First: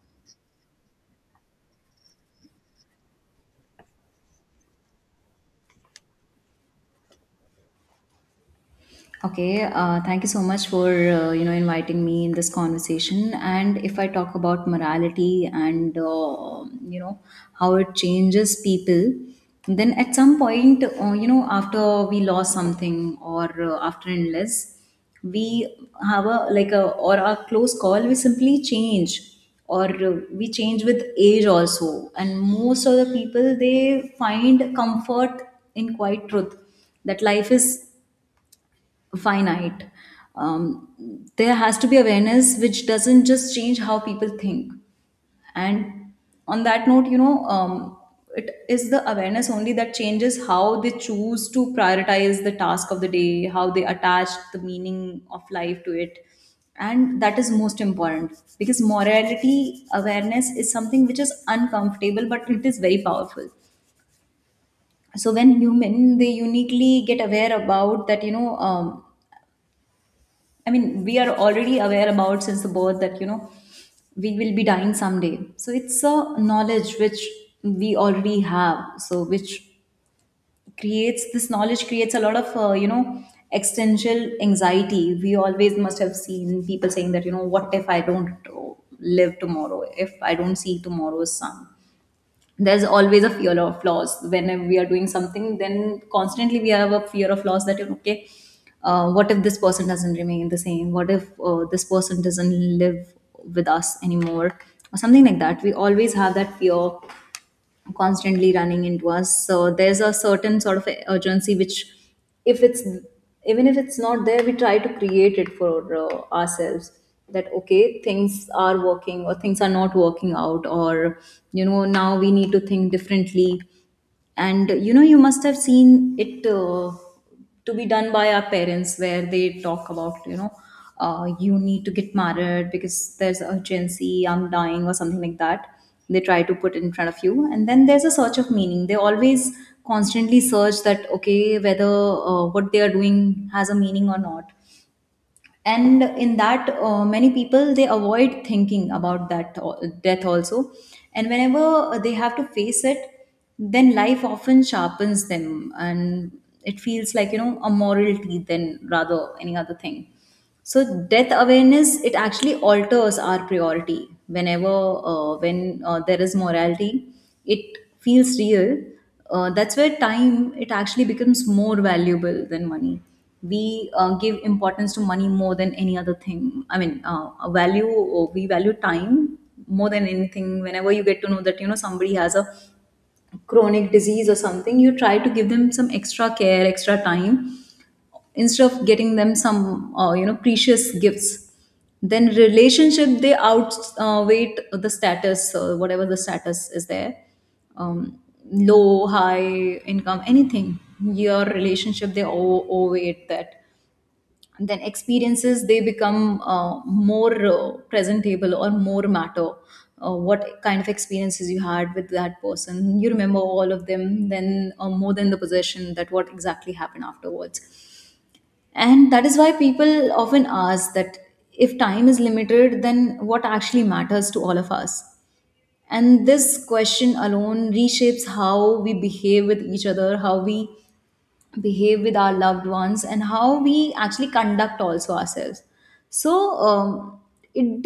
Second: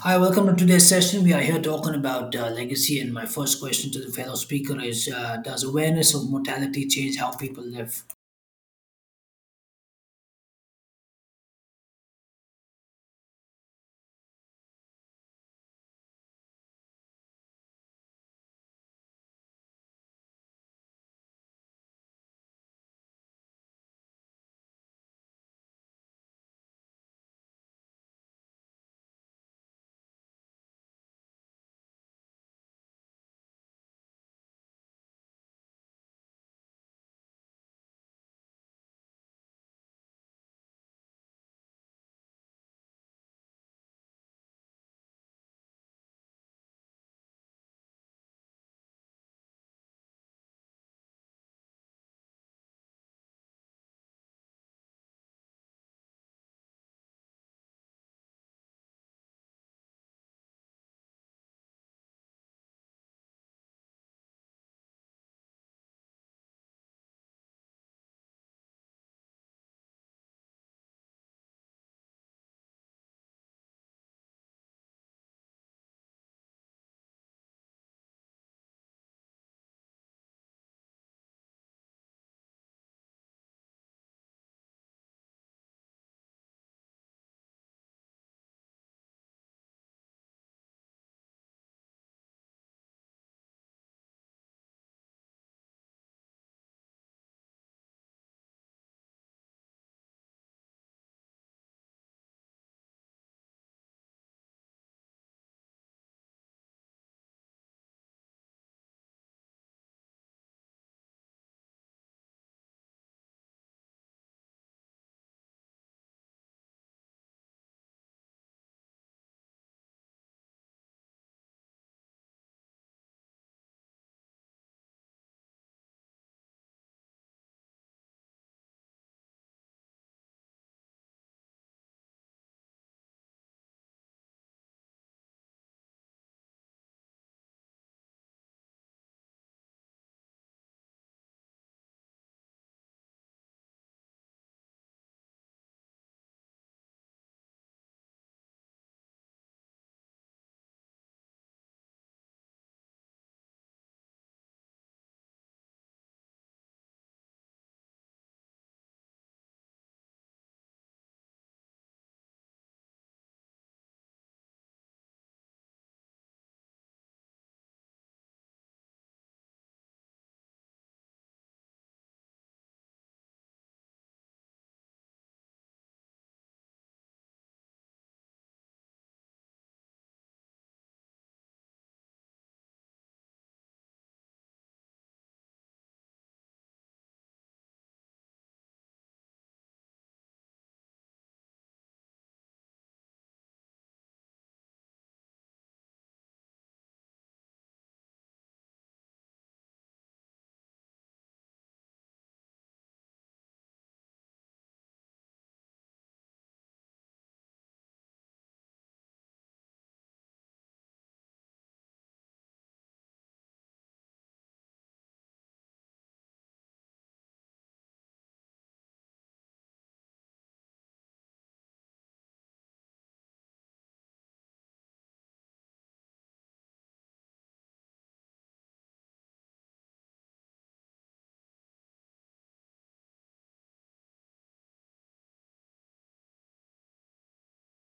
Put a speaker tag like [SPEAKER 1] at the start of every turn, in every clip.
[SPEAKER 1] Hi, welcome to today's session. We are here talking about legacy, and my first question to the fellow speaker is: Does awareness of mortality change how people live?
[SPEAKER 2] Okay, Thank you so much for inviting me in this conversation. And if I talk about morality and how it changes people, then at some point, after we lost something or after an illness, we have a like a or a close call. We simply change or we change with age also. And most of the people they find comfort in quiet truth that life is finite. There has to be awareness which doesn't just change how people think. And on that note, it is the awareness only that changes how they choose to prioritize the task of the day, how they attach the meaning of life to it. And that is most important because morality awareness is something which is uncomfortable, but it is very powerful. So when human they uniquely get aware about that. I mean, we are already aware about since the birth that, you know, we will be dying someday. So it's a knowledge which we already have. So, which creates, this knowledge creates a lot of, you know, existential anxiety. We always must have seen people saying that, you know, what if I don't live tomorrow? If I don't see tomorrow's sun? There's always a fear of loss whenever we are doing something. Then constantly we have a fear of loss that, you know, okay, what if this person doesn't remain the same, what if this person doesn't live with us anymore or something like that. We always have that fear constantly running into us, so there's a certain sort of urgency which, if it's, even if it's not there, we try to create it for ourselves, that okay, things are working or things are not working out, or you know, now we need to think differently. And you know, you must have seen it to be done by our parents, where they talk about, you know, you need to get married because there's urgency, I'm dying or something like that, they try to put in front of you. And then there's a search of meaning. They always constantly search that okay, whether what they are doing has a meaning or not. And in that, many people they avoid thinking about that al- death also, and whenever they have to face it, then life often sharpens them, and it feels like, you know, a morality than rather any other thing. So death awareness, it actually alters our priority. Whenever when there is morality, it feels real, that's where time it actually becomes more valuable than money. We give importance to money more than any other thing. I mean, a value, we value time more than anything. Whenever you get to know that you know somebody has a chronic disease or something, you try to give them some extra care, extra time, instead of getting them some precious gifts. Then relationship, they outweight the status, whatever the status is there, um, low high income anything, your relationship they o- overweight that. And then experiences, they become more presentable or more matter, what kind of experiences you had with that person, you remember all of them, then more than the possession, that what exactly happened afterwards. And that is why people often ask that if time is limited, then what actually matters to all of us. And this question alone reshapes how we behave with each other, how we behave with our loved ones, and how we actually conduct also ourselves. So um, it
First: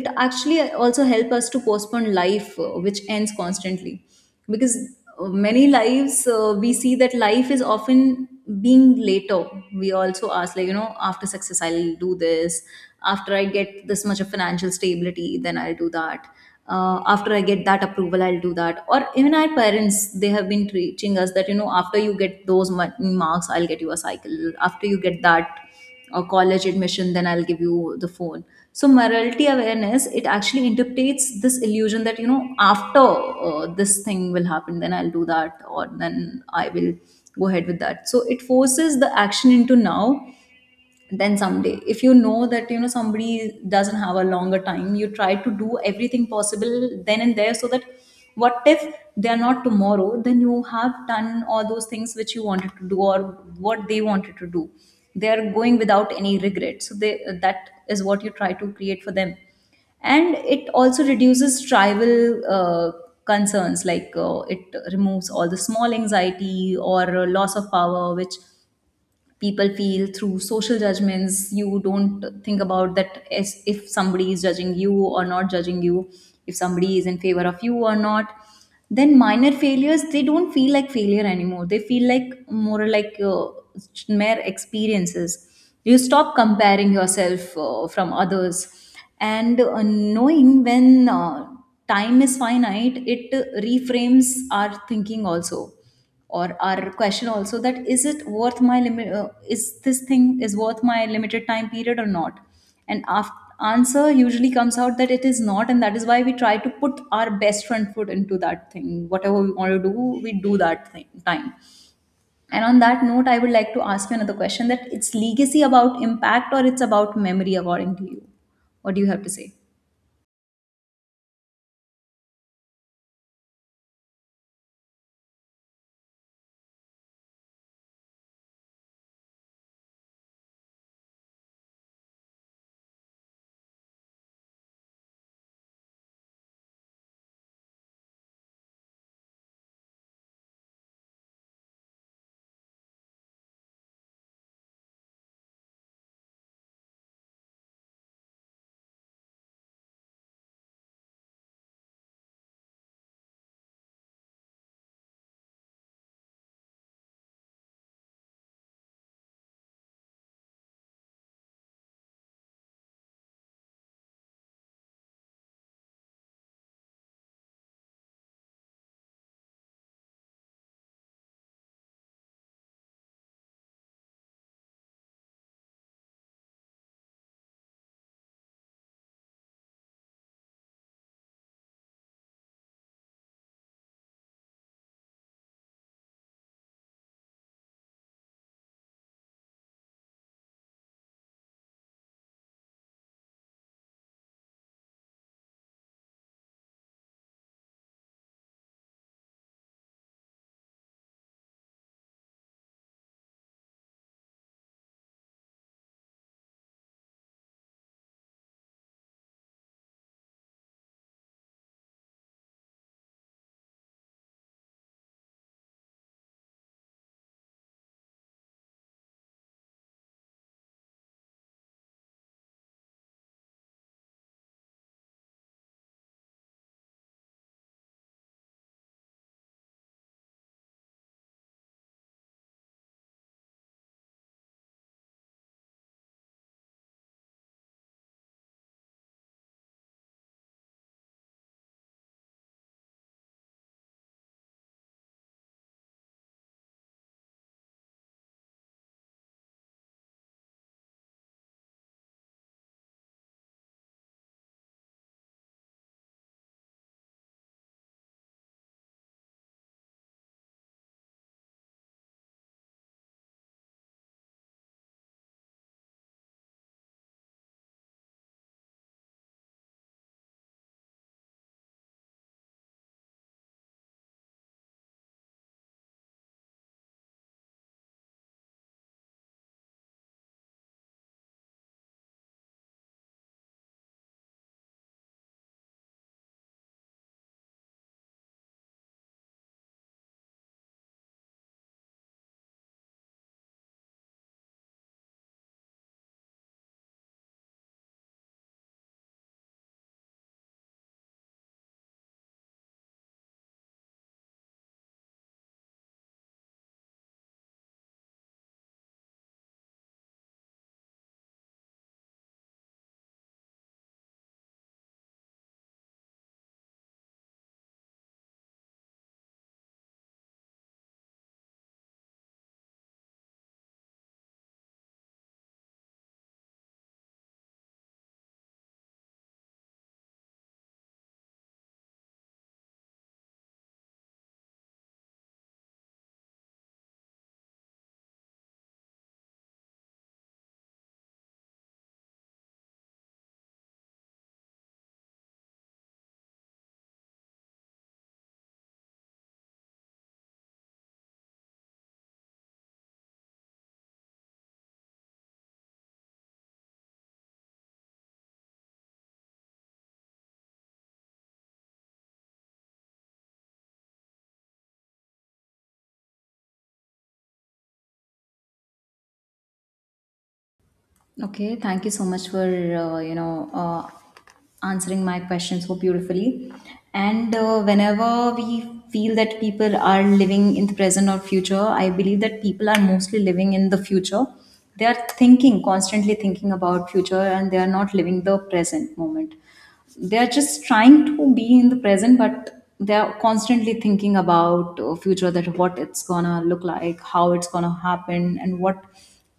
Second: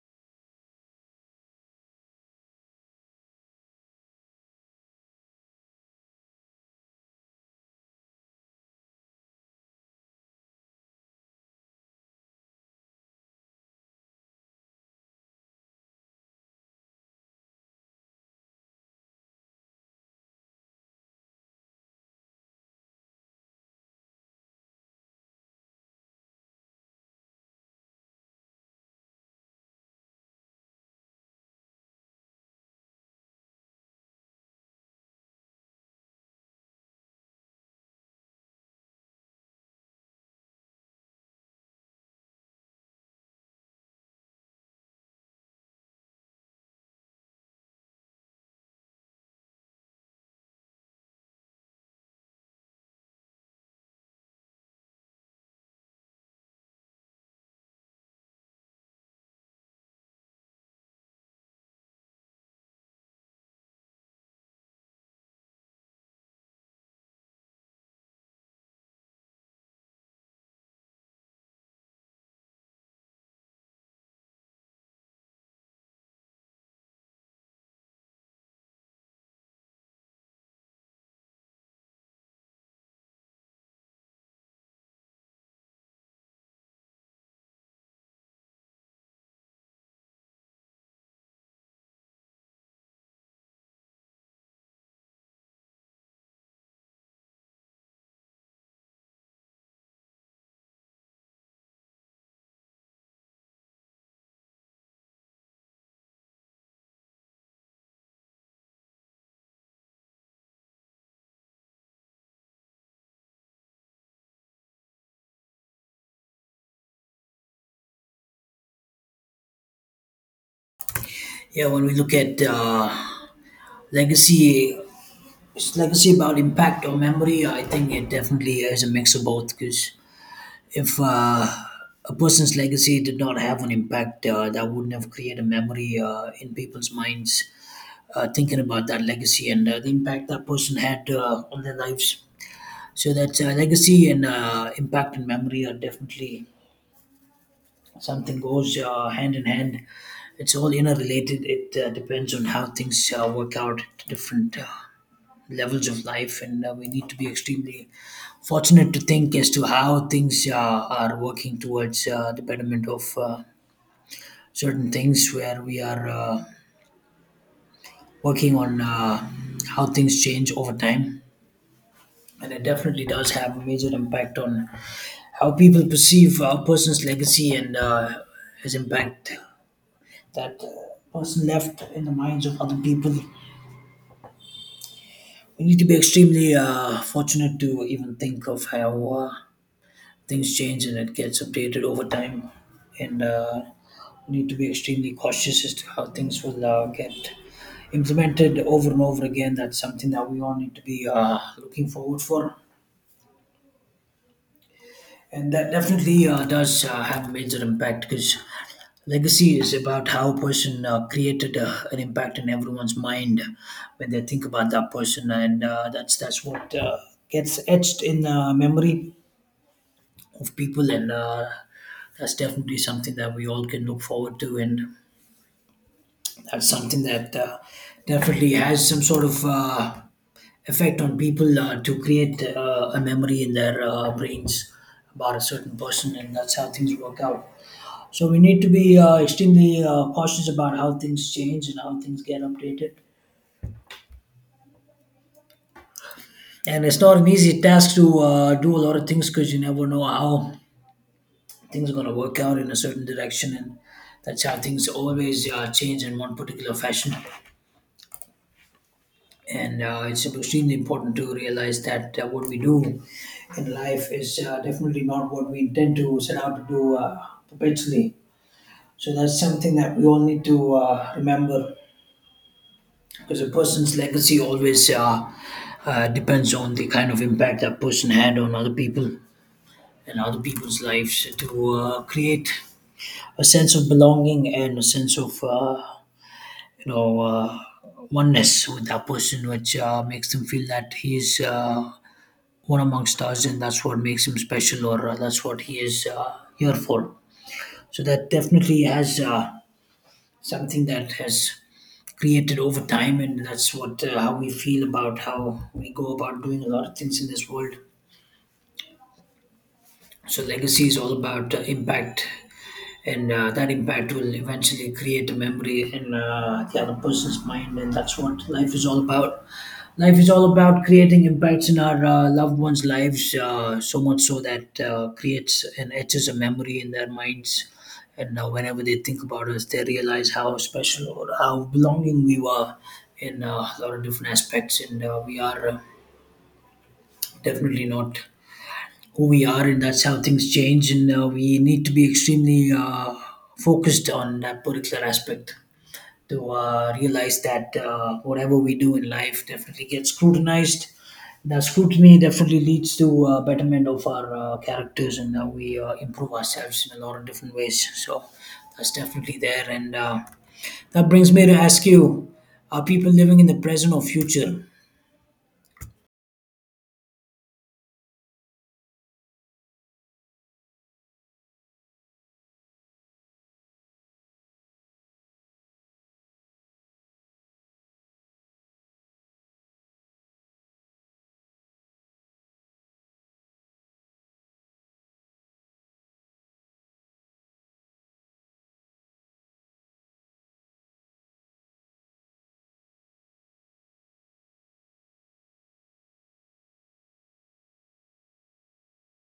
[SPEAKER 2] it actually also help us to postpone life which ends constantly, because many lives we see that life is often being later. We also ask, like you know, after success I'll do this, after I get this much of financial stability then I'll do that, after I get that approval I'll do that. Or even our parents, they have been teaching us that you know, after you get those ma- marks I'll get you a cycle, after you get that college admission then I'll give you the phone. So morality awareness, it actually interprets this illusion that you know after this thing will happen then I'll do that, or then I will go ahead with that. So it forces the action into now. Then someday if you know that you know somebody doesn't have a longer time, you try to do everything possible then and there, so that what if they are not tomorrow, then you have done all those things which you wanted to do, or what they wanted to do, they are going without any regret. So they, that is what you try to create for them. And it also reduces tribal concerns, like it removes all the small anxiety or loss of power which people feel through social judgments. You don't think about that as if somebody is judging you or not judging you, if somebody is in favor of you or not. Then minor failures, they don't feel like failure anymore, they feel like more like mere experiences. You stop comparing yourself from others. And knowing when time is finite, it reframes our thinking also, or our question also, that is it worth my limit, is this thing is worth my limited time period or not. And after, answer usually comes out that it is not, and that is why we try to put our best front foot into that thing, whatever we want to do, we do that thing time. And on that note, I would like to ask you another question, that it's legacy about impact or it's about memory, according to you, what do you have to say?
[SPEAKER 1] Yeah, when we look at legacy, is legacy about impact or memory? I think it definitely is a mix of both. Because if a person's legacy did not have an impact, that wouldn't have created a memory in people's minds. Thinking about that legacy and the impact that person had on their lives. So that's legacy and impact and memory are definitely something goes hand in hand. It's all interrelated. It depends on how things work out at different levels of life, and we need to be extremely fortunate to think as to how things are working towards the betterment of certain things where we are working on how things change over time, and it definitely does have a major impact on how people perceive a person's legacy and his impact that person left in the minds of other people. We need to be extremely fortunate to even think of how uh, things change and it gets updated over time, and we need to be extremely cautious as to how things will get implemented over and over again. That's something that we all need to be looking forward for. And that definitely does have a major impact because legacy is about how a person created an impact in everyone's mind when they think about that person, and that's what gets etched in memory of people, and that's definitely something that we all can look forward to, and that's something that definitely has some sort of effect on people to create a memory in their brains about a certain person, and that's how things work out. So we need to be extremely cautious about how things change and how things get updated. And it's not an easy task to do a lot of things because you never know how things are going to work out in a certain direction, and that's how things always change in one particular fashion. And it's extremely important to realize that what we do in life is definitely not what we intend to set out to do perpetually. So that's something that we all need to remember, because a person's legacy always depends on the kind of impact that person had on other people and other people's lives to create a sense of belonging and a sense of you know uh, oneness with that person, which makes them feel that he's one amongst us, and that's what makes him special, or that's what he is here for. So that definitely has something that has created over time, and that's what how we feel about how we go about doing a lot of things in this world. So legacy is all about impact, and that impact will eventually create a memory in the other person's mind, and that's what life is all about. Life is all about creating impacts in our loved ones' lives, so much so that creates and etches a memory in their minds. And whenever they think about us, they realize how special or how belonging we were in a lot of different aspects. And we are definitely not who we are, and that's how things change. And we need to be extremely focused on that particular aspect to realize that whatever we do in life definitely gets scrutinized. The scrutiny definitely leads to betterment of our characters and how we improve ourselves in a lot of different ways. So that's definitely there. And that brings me to ask you, are people living in the present or future?
[SPEAKER 2] Okay. Thank you so much for answering my question so beautifully. And whenever we feel that people are living in the present or future, I believe that people are mostly living in the future. They are thinking, constantly thinking about future, and they are not living the present moment. They're just trying to be in the present, but they're constantly thinking about future, that what it's gonna look like, how it's gonna happen, and what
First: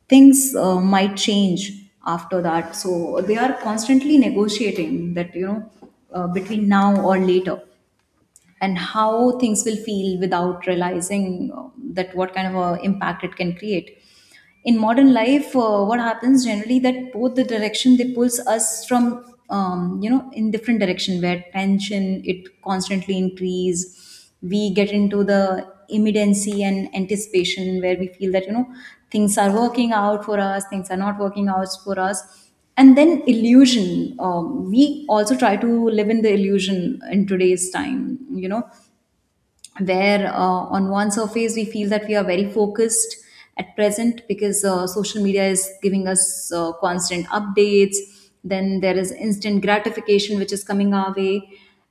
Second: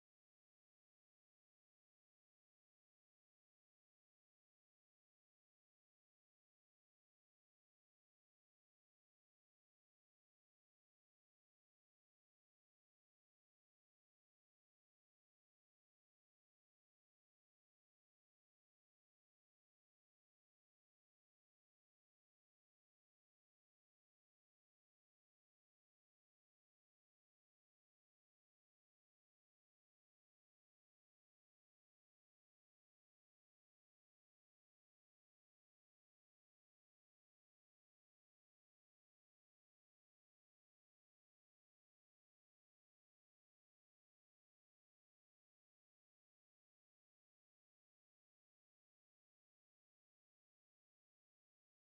[SPEAKER 2] things might change after that. So they are constantly negotiating that you know, between now or later, and how things will feel, without realizing that what kind of a impact it can create. In modern life, what happens generally, that both the direction they pulls us from, you know, in different direction, where tension it constantly increase. We get into the immediacy and anticipation, where we feel that you know things are working out for us, things are not working out for us. And then illusion, we also try to live in the illusion in today's time, you know, where on one surface we feel that we are very focused at present, because social media is giving us constant updates, then there is instant gratification which is coming our way,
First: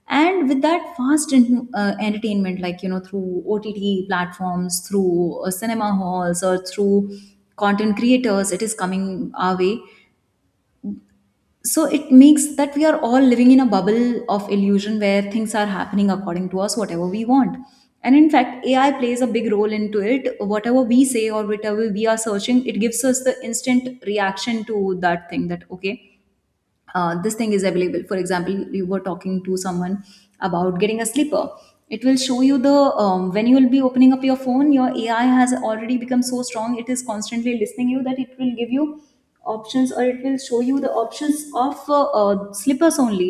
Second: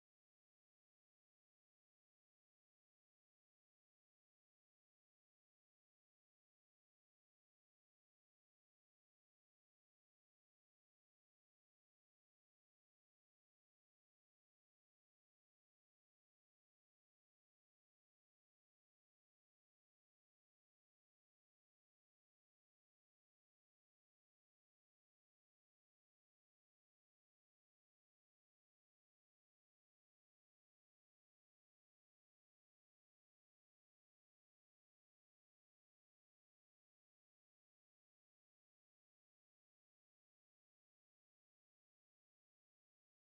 [SPEAKER 2] and with that fast en- entertainment, like you know, through OTT platforms, through cinema halls, or through content creators, it is coming our way. So it makes that we are all living in a bubble of illusion, where things are happening according to us, whatever we want. And in fact, AI plays a big role into it. Whatever we say or whatever we are searching, it gives us the instant reaction to that thing, that okay, this thing is available. For example, you were talking to someone about getting a slipper. It will show you the when you will be opening up your phone. Your AI has already become so strong; it is constantly listening you that it will give you options or it will show you the options of slippers only.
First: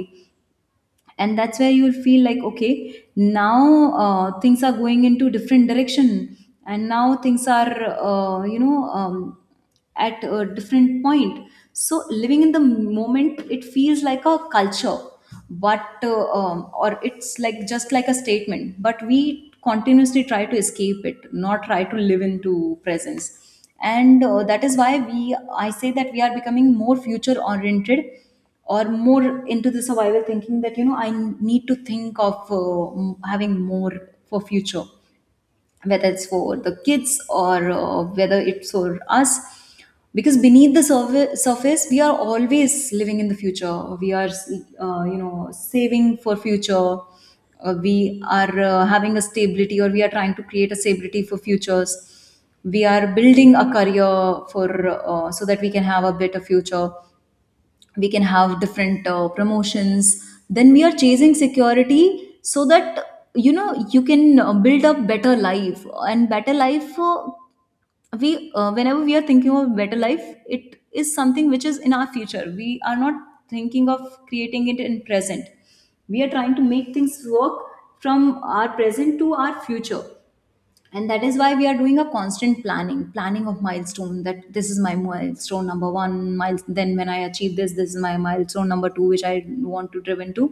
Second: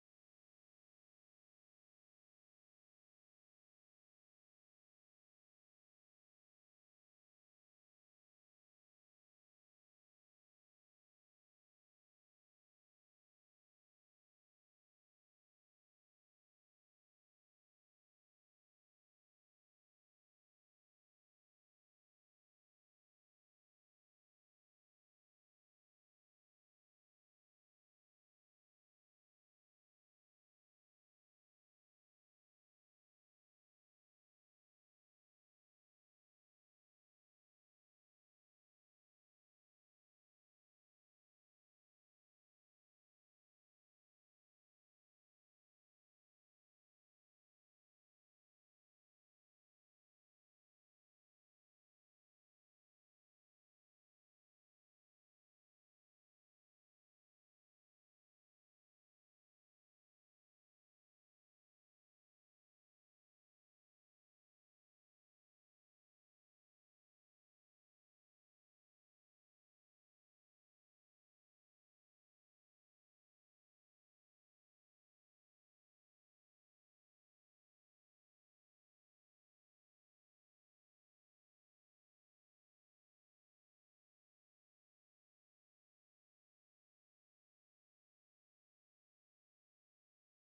[SPEAKER 2] And that's where you'll feel like okay, now things are going into different direction, and now things are uh, you know um, at a different point. So living in the moment, it feels like a culture, but or it's like just like a statement, but we continuously try to escape it, not try to live into presence. And that is why we I say that we are becoming more future oriented, or more into the survival thinking that you know, I need to think of having more for future, whether it's for the kids or whether it's for us, because beneath the surface we are always living in the future. We are you know, saving for future. Uh, we are having a stability, or we are trying to create a stability for futures. We are building a career for, so that we can have a better future, we can have different promotions. Then we are chasing security so that you know, you can build up better life and better life we Whenever we are thinking of better life, it is something which is in our future. We are not thinking of creating it in present. We are trying to make things work from our present to our future, and that is why we are doing a constant planning of milestone, that this is my milestone number one, mile- then when I achieve this, this is my milestone number two which I want to driven to.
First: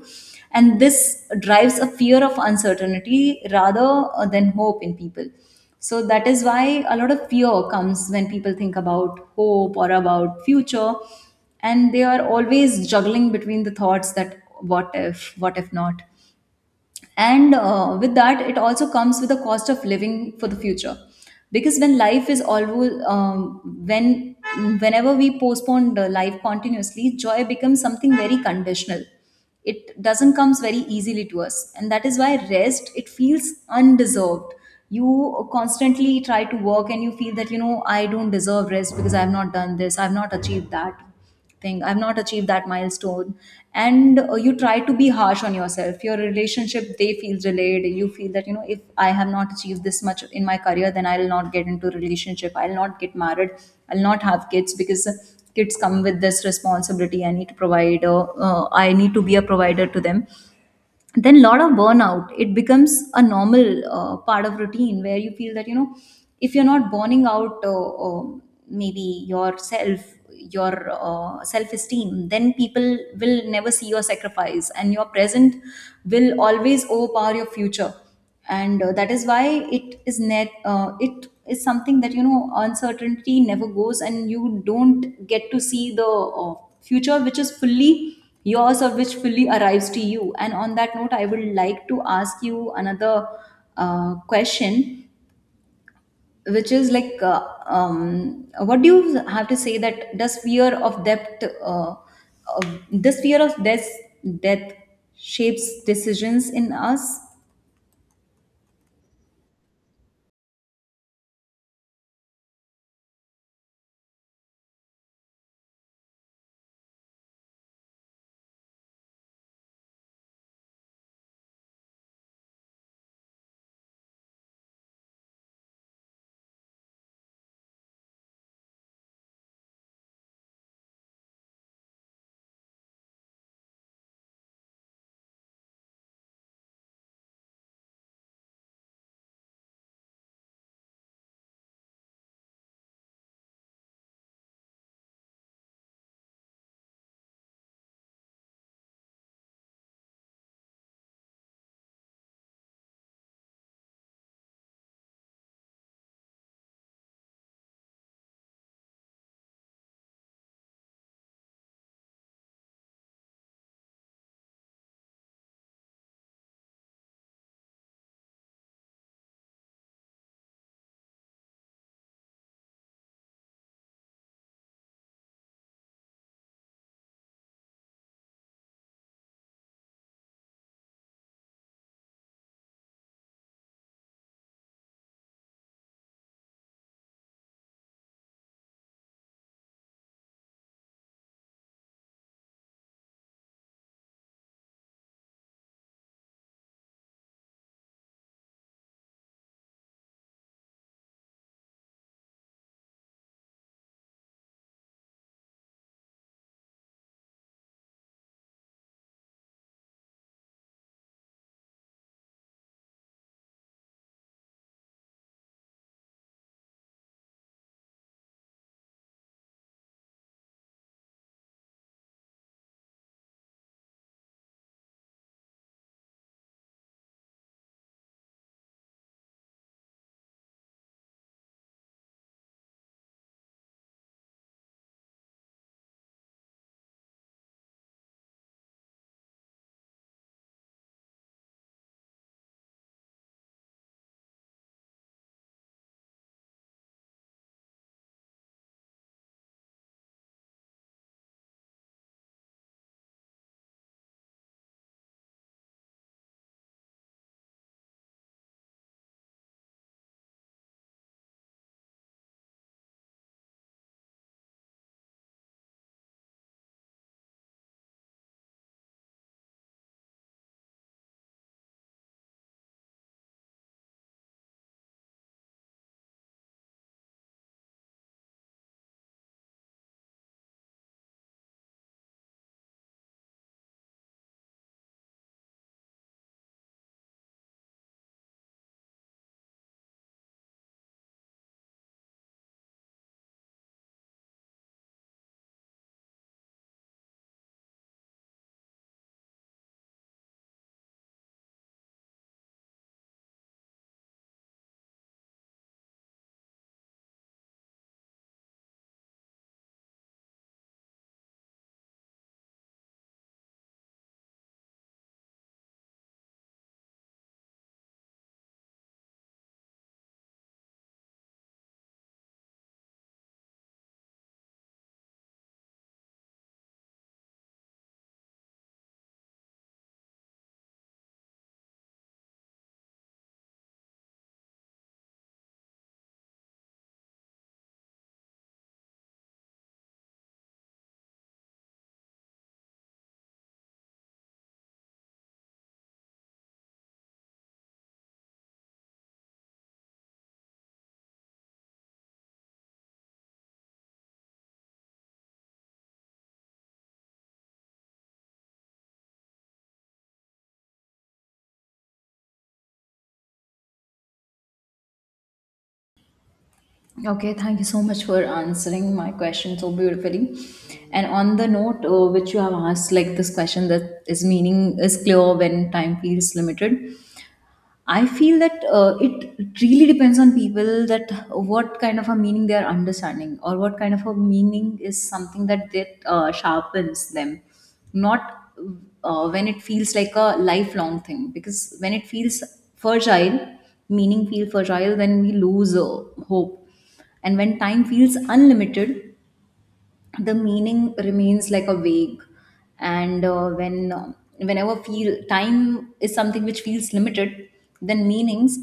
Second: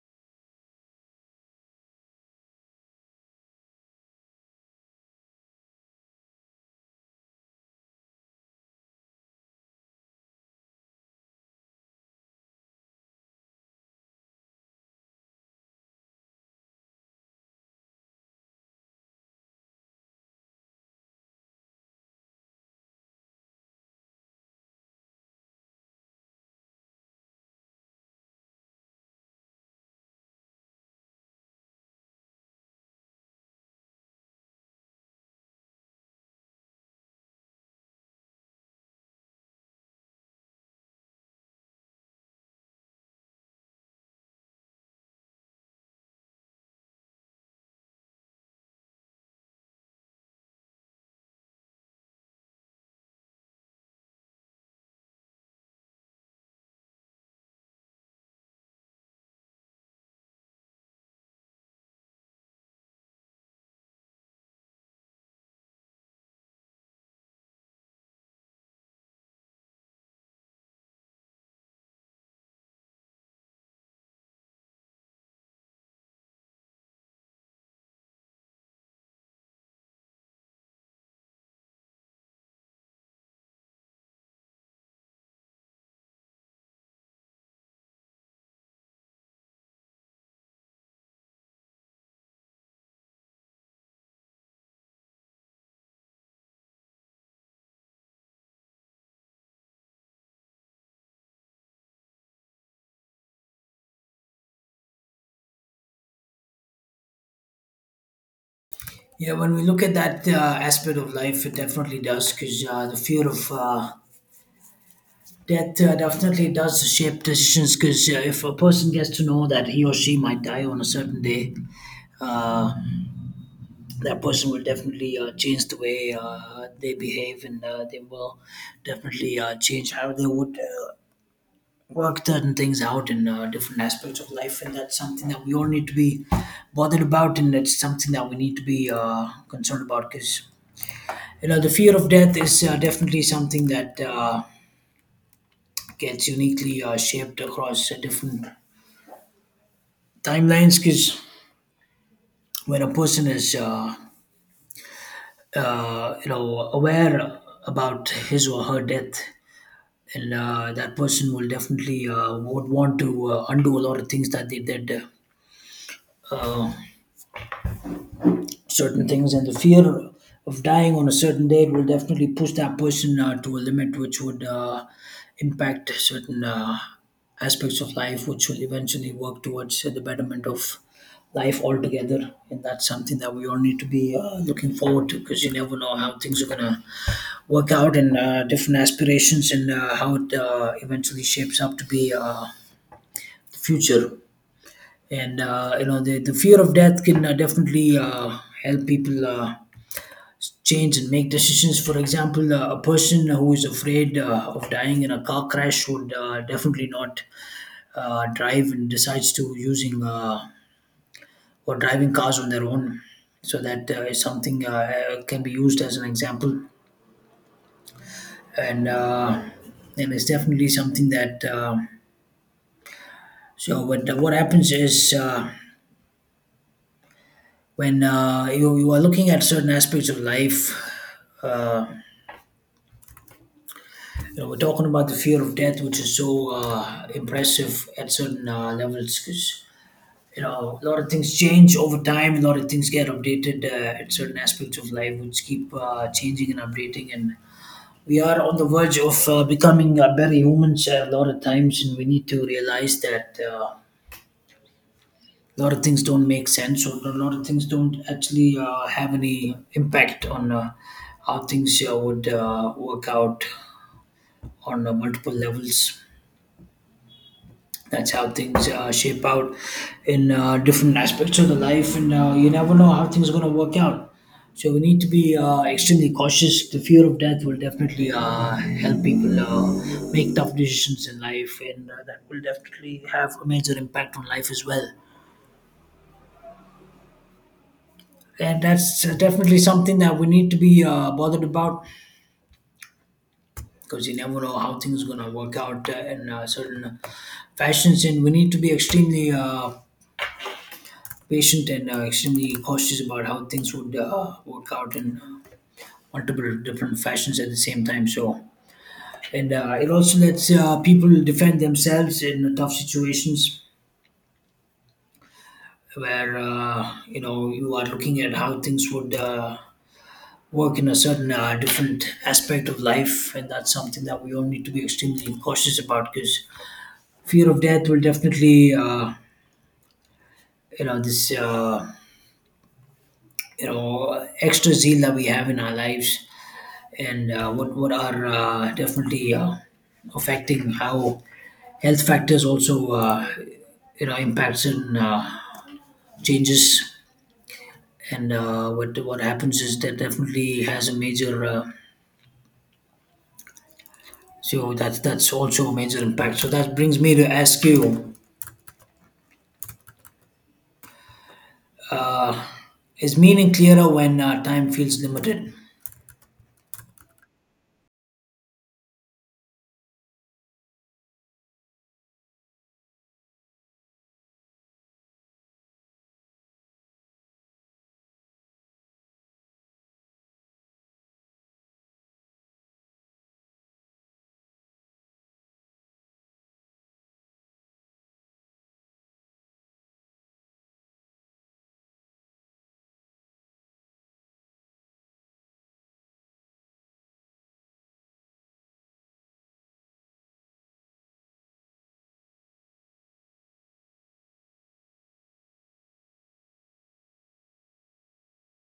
[SPEAKER 2] And this drives a fear of uncertainty rather than hope in people. So that is why a lot of fear comes when people think about hope or about future, and they are always juggling between the thoughts that what if, what if not. And with that it also comes with a cost of living for the future, because when life is always when whenever we postpone the life continuously, joy becomes something very conditional. It doesn't comes very easily to us, and that is why rest, it feels undeserved. You constantly try to work, and you feel that you know, I don't deserve rest because I have not done this, I have not achieved that thing, I've not achieved that milestone. And you try to be harsh on yourself. Your relationship, they feel delayed. You feel that you know, if I have not achieved this much in my career, then I'll not get into a relationship, I'll not get married, I'll not have kids, because kids come with this responsibility. I need to provide, I need to be a provider to them. Then lot of burnout, it becomes a normal part of routine, where you feel that you know, if you're not burning out maybe yourself, your self-esteem, then people will never see your sacrifice, and your present will always overpower your future. And that is why it is something that you know, uncertainty never goes, and you don't get to see the uh, future which is fully yours, or which fully arrives to you. And on that note, I would like to ask you another question, which is like what do you have to say that does uh, fear of death shapes decisions in us?
[SPEAKER 1] Yeah, when we look at that aspect of life, it definitely does, because the fear of death definitely does shape decisions because if a person gets to know that he or she might die on a certain day, uh, that person will definitely change the way they behave, and they will definitely change how they would work certain things out in different aspects of life. And that's something that we all need to be bothered about, and it's something that we need to be concerned about because you know the fear of death is definitely something that gets uniquely shaped across different timelines, because when a person is you know aware about his or her death, and that person will definitely would want to undo a lot of things that they did uh, certain things, and the fear of dying on a certain date will definitely push that person to a limit which would impact certain aspects of life which will eventually work towards the betterment of life altogether, and that's something that we all need to be looking forward to because you never know how things are going to work out and different aspirations and how it eventually shapes up to be the future. And you know the fear of death can definitely help people change and make decisions. For example, a person who is afraid of dying in a car crash would definitely not drive and decides to using or driving cars on their own. So that is something can be used as an example, and uh, and it's definitely something that. So what happens is when you are looking at certain aspects of life. Uh, You know, we're talking about the fear of death, which is so impressive at certain levels, because you know a lot of things change over time. A lot of things get updated at certain aspects of life, which keep changing and updating. And we are on the verge of becoming better humans a lot of times, and we need to realize that a lot of things don't make sense, or a lot of things don't actually have any impact on how things would work out on multiple levels. That's how things shape out in different aspects of the life, and you never know how things are going to work out. So we need to be extremely cautious. The fear of death will definitely help people make tough decisions in life, and that will definitely have a major impact on life as well. And that's definitely something that we need to be bothered about, because you never know how things are going to work out in certain fashions, and we need to be extremely patient and extremely cautious about how things would work out in multiple different fashions at the same time. So, and it also lets people defend themselves in tough situations where you know you are looking at how things would work in a certain different aspect of life, and that's something that we all need to be extremely cautious about, because fear of death will definitely you know this you know extra zeal that we have in our lives, and what are definitely affecting how health factors also you know impacts and changes, and what happens is that definitely has a major so that's also a major impact. So that brings me to ask you, is meaning clearer when time feels limited?
[SPEAKER 2] Okay, thank you so much for answering my question so beautifully. And on the note which you have asked, like this question that is meaning is clear when time feels limited. I feel that it really depends on people, that what kind of a meaning they are understanding, or what kind of a meaning is something that sharpens them, not when it feels like a lifelong thing. Because when it feels fragile, meaning feel fragile, then we lose hope. And when time feels unlimited, the meaning remains like a vague. And whenever feel time is something which feels limited, then meanings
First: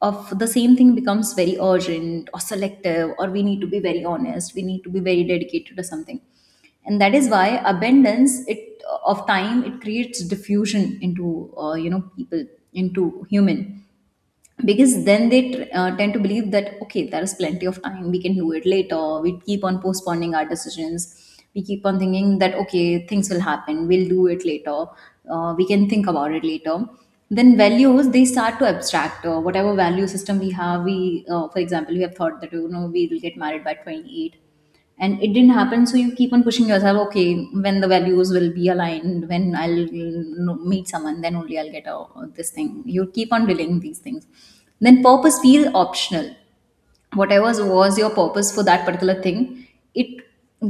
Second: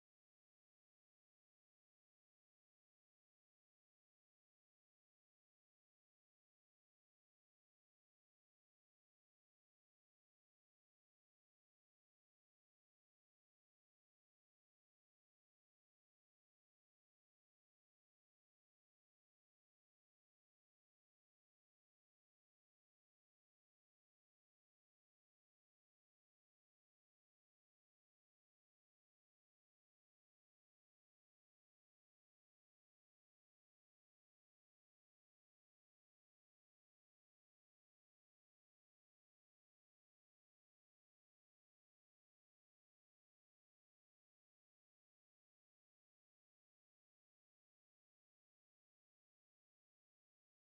[SPEAKER 2] of the same thing becomes very urgent or selective, or we need to be very honest, we need to be very dedicated to something. And that is why abundance it of time, it creates diffusion into you know, people, into human, because then they tend to believe that okay, there's plenty of time, we can do it later. We keep on postponing our decisions, we keep on thinking that okay, things will happen, we'll do it later, we can think about it later. Then values, they start to abstract. Uh, whatever value system we have, we for example, we have thought that you know, we will get married by 28, and it didn't happen, so you keep on pushing yourself. Okay, when the values will be aligned, when I'll meet someone, then only I'll get a, this thing. You keep on delaying these things. Then purpose feels optional. Whatever was your purpose for that particular thing, it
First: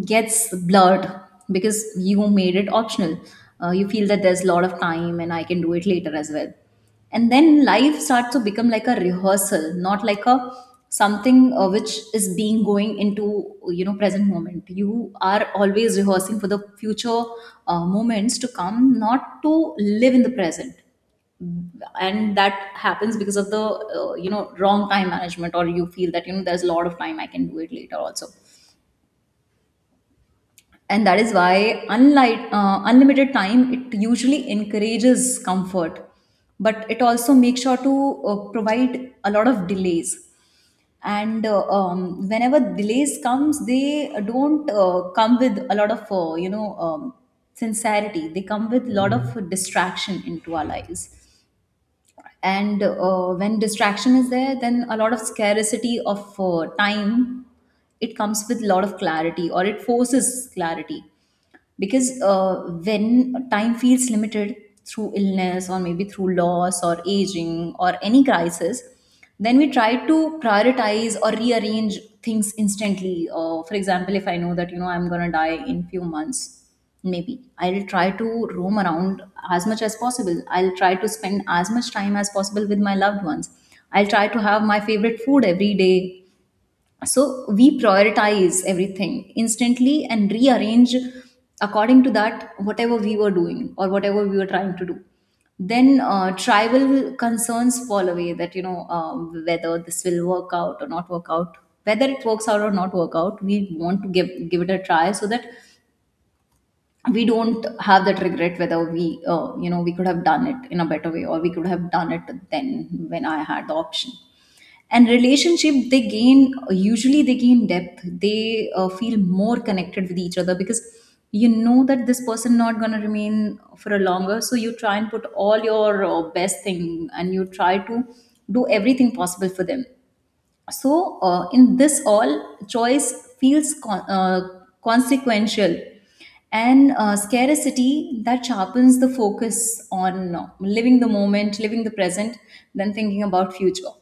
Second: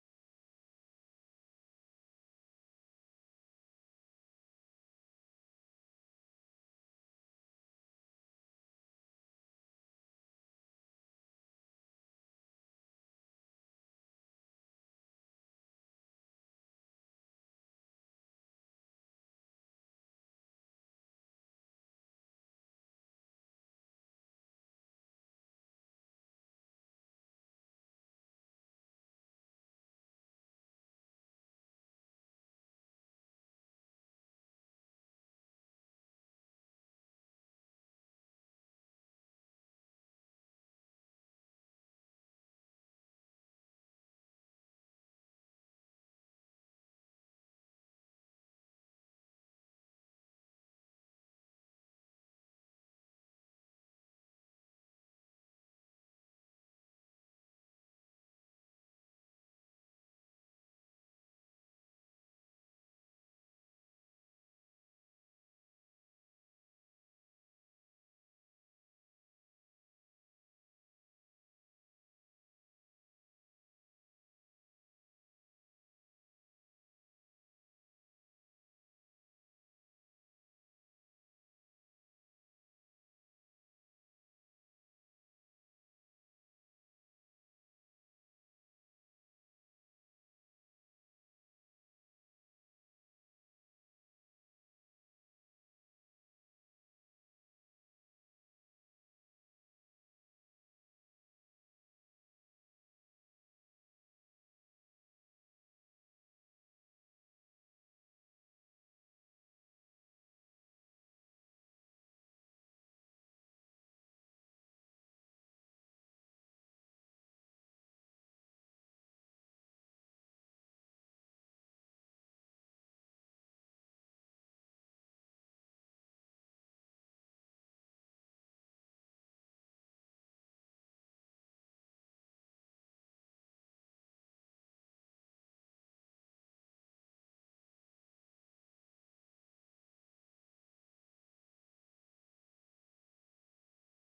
[SPEAKER 2] gets blurred, because you made it optional. You feel that there's a lot of time, and I can do it later as well. And then life starts to become like a rehearsal, not like a something which is being going into you know, present moment. You are always rehearsing for the future moments to come, not to live in the present. And that happens because of the you know, wrong time management, or you feel that you know, there's a lot of time, I can do it later also. And that is why unlike unlimited time, it usually encourages comfort, but it also makes sure to provide a lot of delays. And whenever delays comes, they don't come with a lot of sincerity. They come with a lot of distraction into our lives. And when distraction is there, then a lot of scarcity of time, it comes with a lot of clarity, or it forces clarity. Because when time feels limited through illness, or maybe through loss or aging or any crisis, then we try to prioritize or rearrange things instantly. Uh, for example, if I know that you know, I'm going to die in few months, maybe I'll try to roam around as much as possible. I'll try to spend as much time as possible with my loved ones. I'll try to have my favorite food every day. So we prioritize everything instantly and rearrange according to that, whatever we were doing or whatever we were trying to do. Then tribal concerns fall away, that you know whether this will work out or not work out. Whether it works out or not work out, we want to give it a try, so that we don't have that regret whether we you know, we could have done it in a better way, or we could have done it then when I had the option. And relationship, they gain, usually they gain depth. They feel more connected with each other, because you know that this person not going to remain for a longer. So you try and put all your best thing, and you try to do everything possible for them. So in this, all choice feels consequential. And scarcity that sharpens the focus on living the moment, living the present, than thinking about future.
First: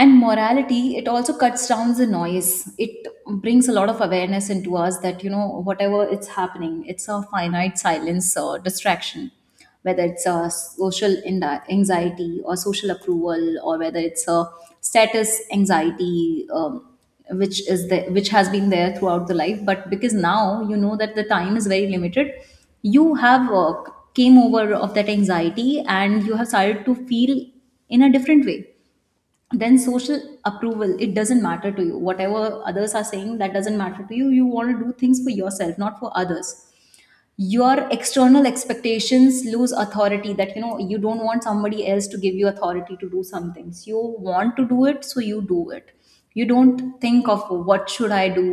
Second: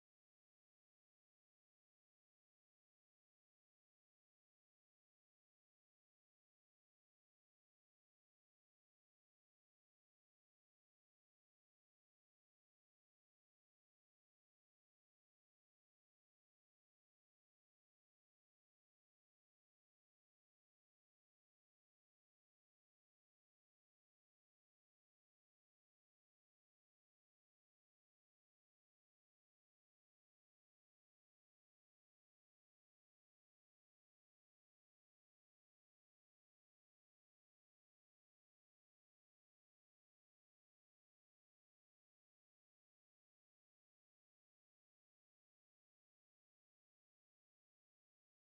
[SPEAKER 2] And morality, it also cuts down the noise. It brings a lot of awareness into us, that you know, whatever it's happening, it's a finite silence or distraction, whether it's a anxiety, or social approval, or whether it's a status anxiety, which is the which has been there throughout the life. But because now you know that the time is very limited, you have came over of that anxiety, and you have started to feel in a different way. Then social approval, it doesn't matter to you. Whatever others are saying, that doesn't matter to you. You want to do things for yourself, not for others. Your external expectations lose authority, that you know, you don't want somebody else to give you authority to do some things. You want to do it, so you do it. You don't think of what should I do,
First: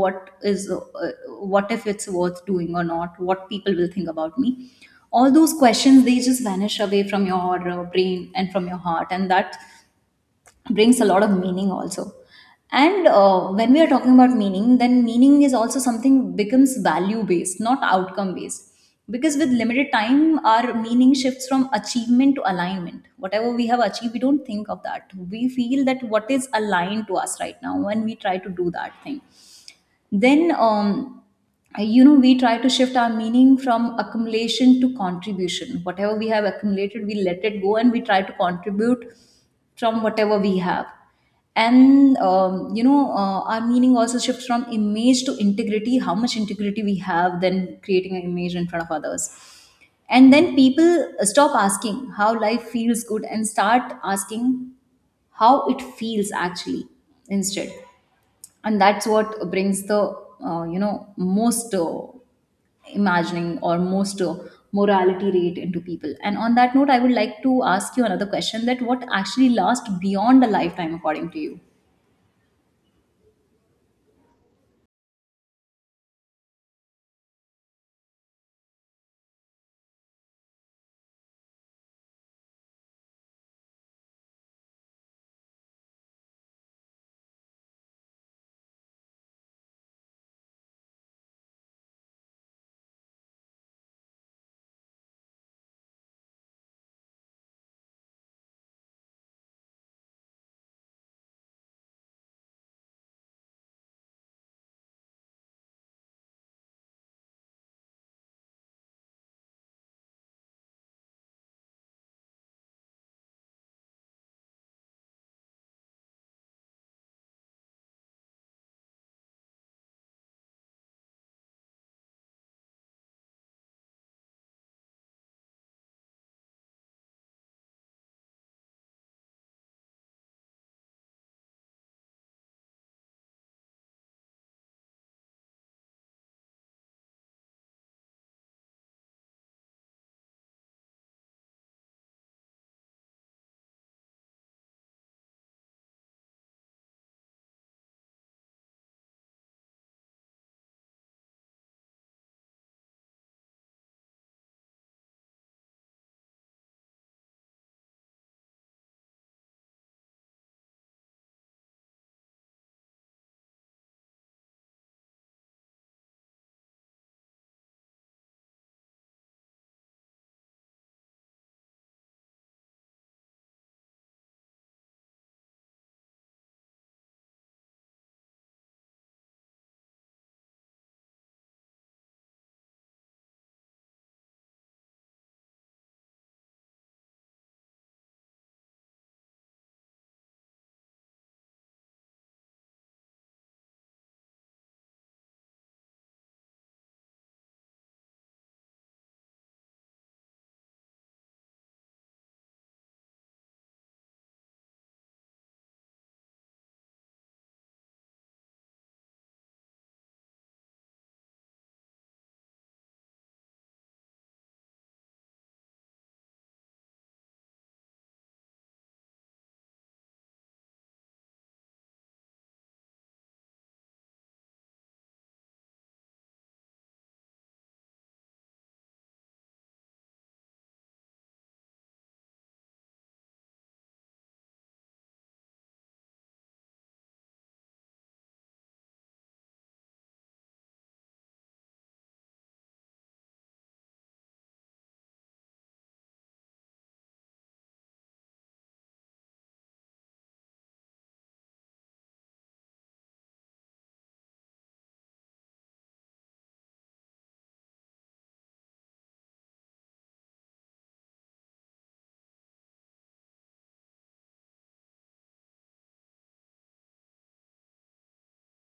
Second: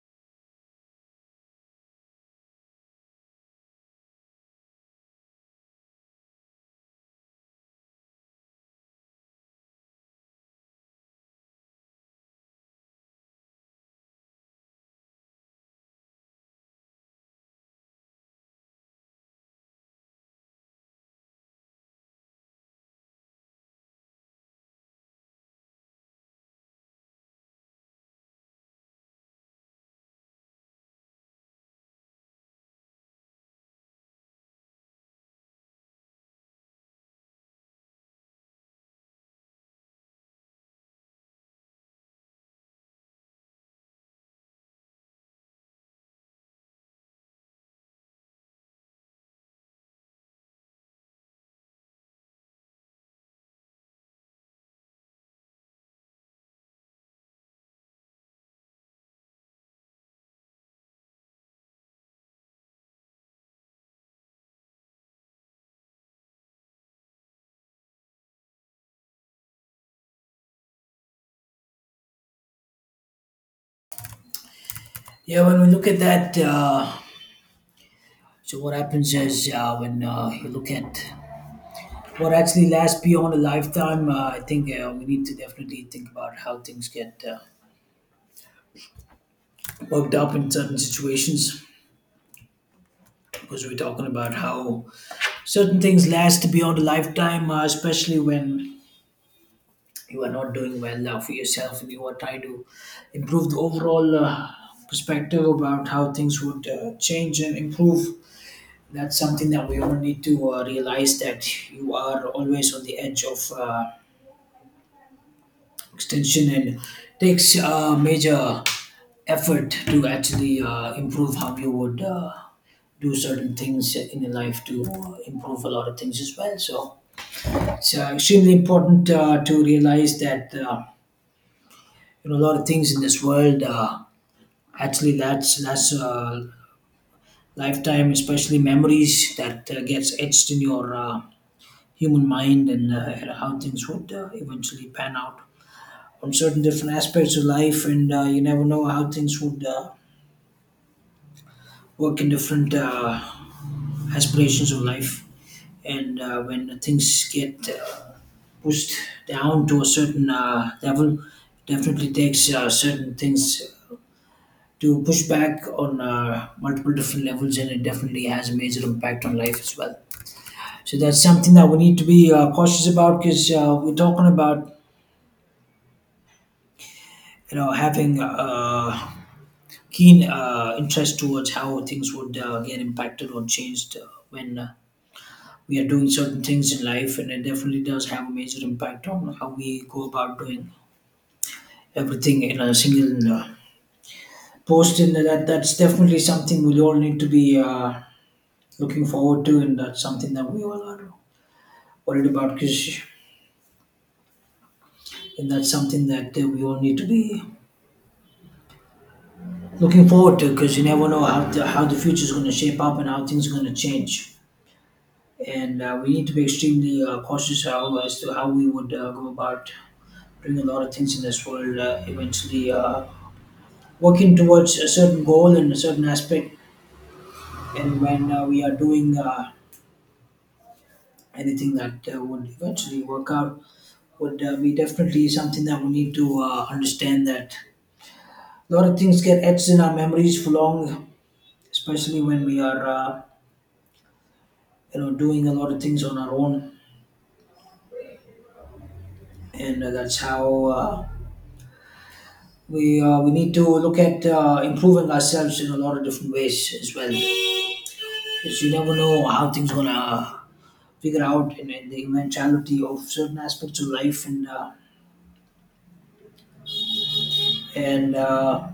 [SPEAKER 2] what is what if it's worth doing or not, what people will think about me. All those questions, they just vanish away from your brain and from your heart, and that brings a lot of meaning also. And when we are talking about meaning, then meaning is also something becomes value based, not outcome based. Because with limited time, our meaning shifts from achievement to alignment. Whatever we have achieved, we don't think of that. We feel that what is aligned to us right now, when we try to do that thing. Then you know, we try to shift our meaning from accumulation to contribution. Whatever we have accumulated, we let it go, and we try to contribute from whatever we have. And our meaning also shifts from image to integrity, how much integrity we have then creating an image in front of others. And then people stop asking how life feels good, and start asking how it feels actually instead. And that's what brings the most imagining, or most morality rate into people. And on that note, I would like to ask you another question, that what actually lasts beyond a lifetime according to you?
[SPEAKER 1] Yeah, when we look at that so what happens is when you look at what actually lasts beyond a lifetime. I think we need to definitely think about how things get worked up in certain situations, because we're talking about how certain things last beyond a lifetime, especially when you are not doing well for yourself and you are trying to improve the overall perspective about how things would change and improve. That's something that we all need to realize that you are always on the edge of. Extension, and takes major effort to actually improve how you would do certain things in your life to improve a lot of things as well. So it's extremely important to realize that you know a lot of things in this world actually that's lifetime, especially memories that gets etched in your human mind and how things would eventually pan out on certain different aspects of life, and you never know how things would work in different aspirations of life. And when things get pushed down to a certain level, definitely takes certain things to push back on multiple different levels, and it definitely has a major impact on life as well. So that's something that we need to be cautious about, because we're talking about you know having. Keen interest towards how things would get impacted or changed when we are doing certain things in life, and it definitely does have a major impact on how we go about doing everything in a single post, and that's definitely something we all need to be looking forward to, and that's something that we all are worried about, because and that's something that we all need to be looking forward to, because you never know how how the future is going to shape up and how things are going to change. And we need to be extremely cautious as to how we would go about doing a lot of things in this world. Eventually, working towards a certain goal and a certain aspect, and when we are doing anything that would eventually work out, would be definitely something that we need to understand that a lot of things get etched in our memories for long, especially when we are you know doing a lot of things on our own, and that's how. We need to look at improving ourselves in a lot of different ways as well, because you never know how things gonna figure out in the eventuality of certain aspects of life, and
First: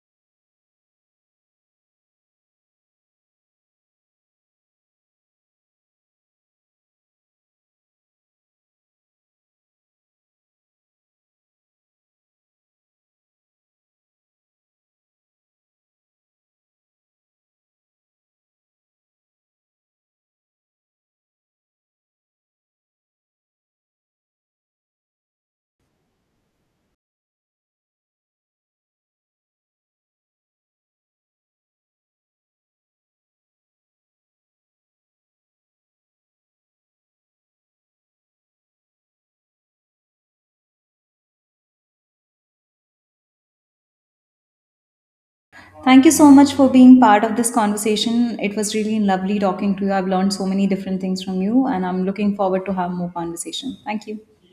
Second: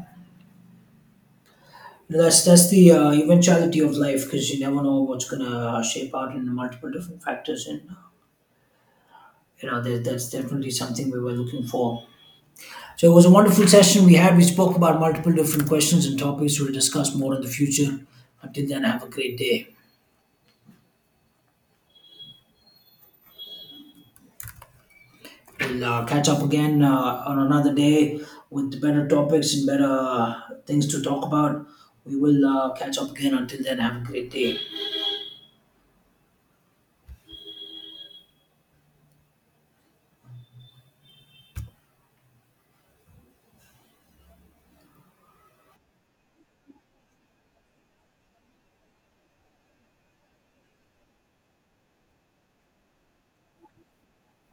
[SPEAKER 1] that's the eventuality of life, because you never know what's gonna shape out in multiple different factors, and you know that's definitely something we were looking for. So it was a wonderful session. We had, we spoke about multiple different questions and topics. We'll discuss more in the future. Until then, have a great day. We'll catch up again on another day with better topics and better things to talk about. We will catch up again. Until then, have a great day.
[SPEAKER 2] Thank you so much for being part of this conversation. It was really lovely talking to you. I've learned so many different things from you, and I'm looking forward to have more conversation. Thank you.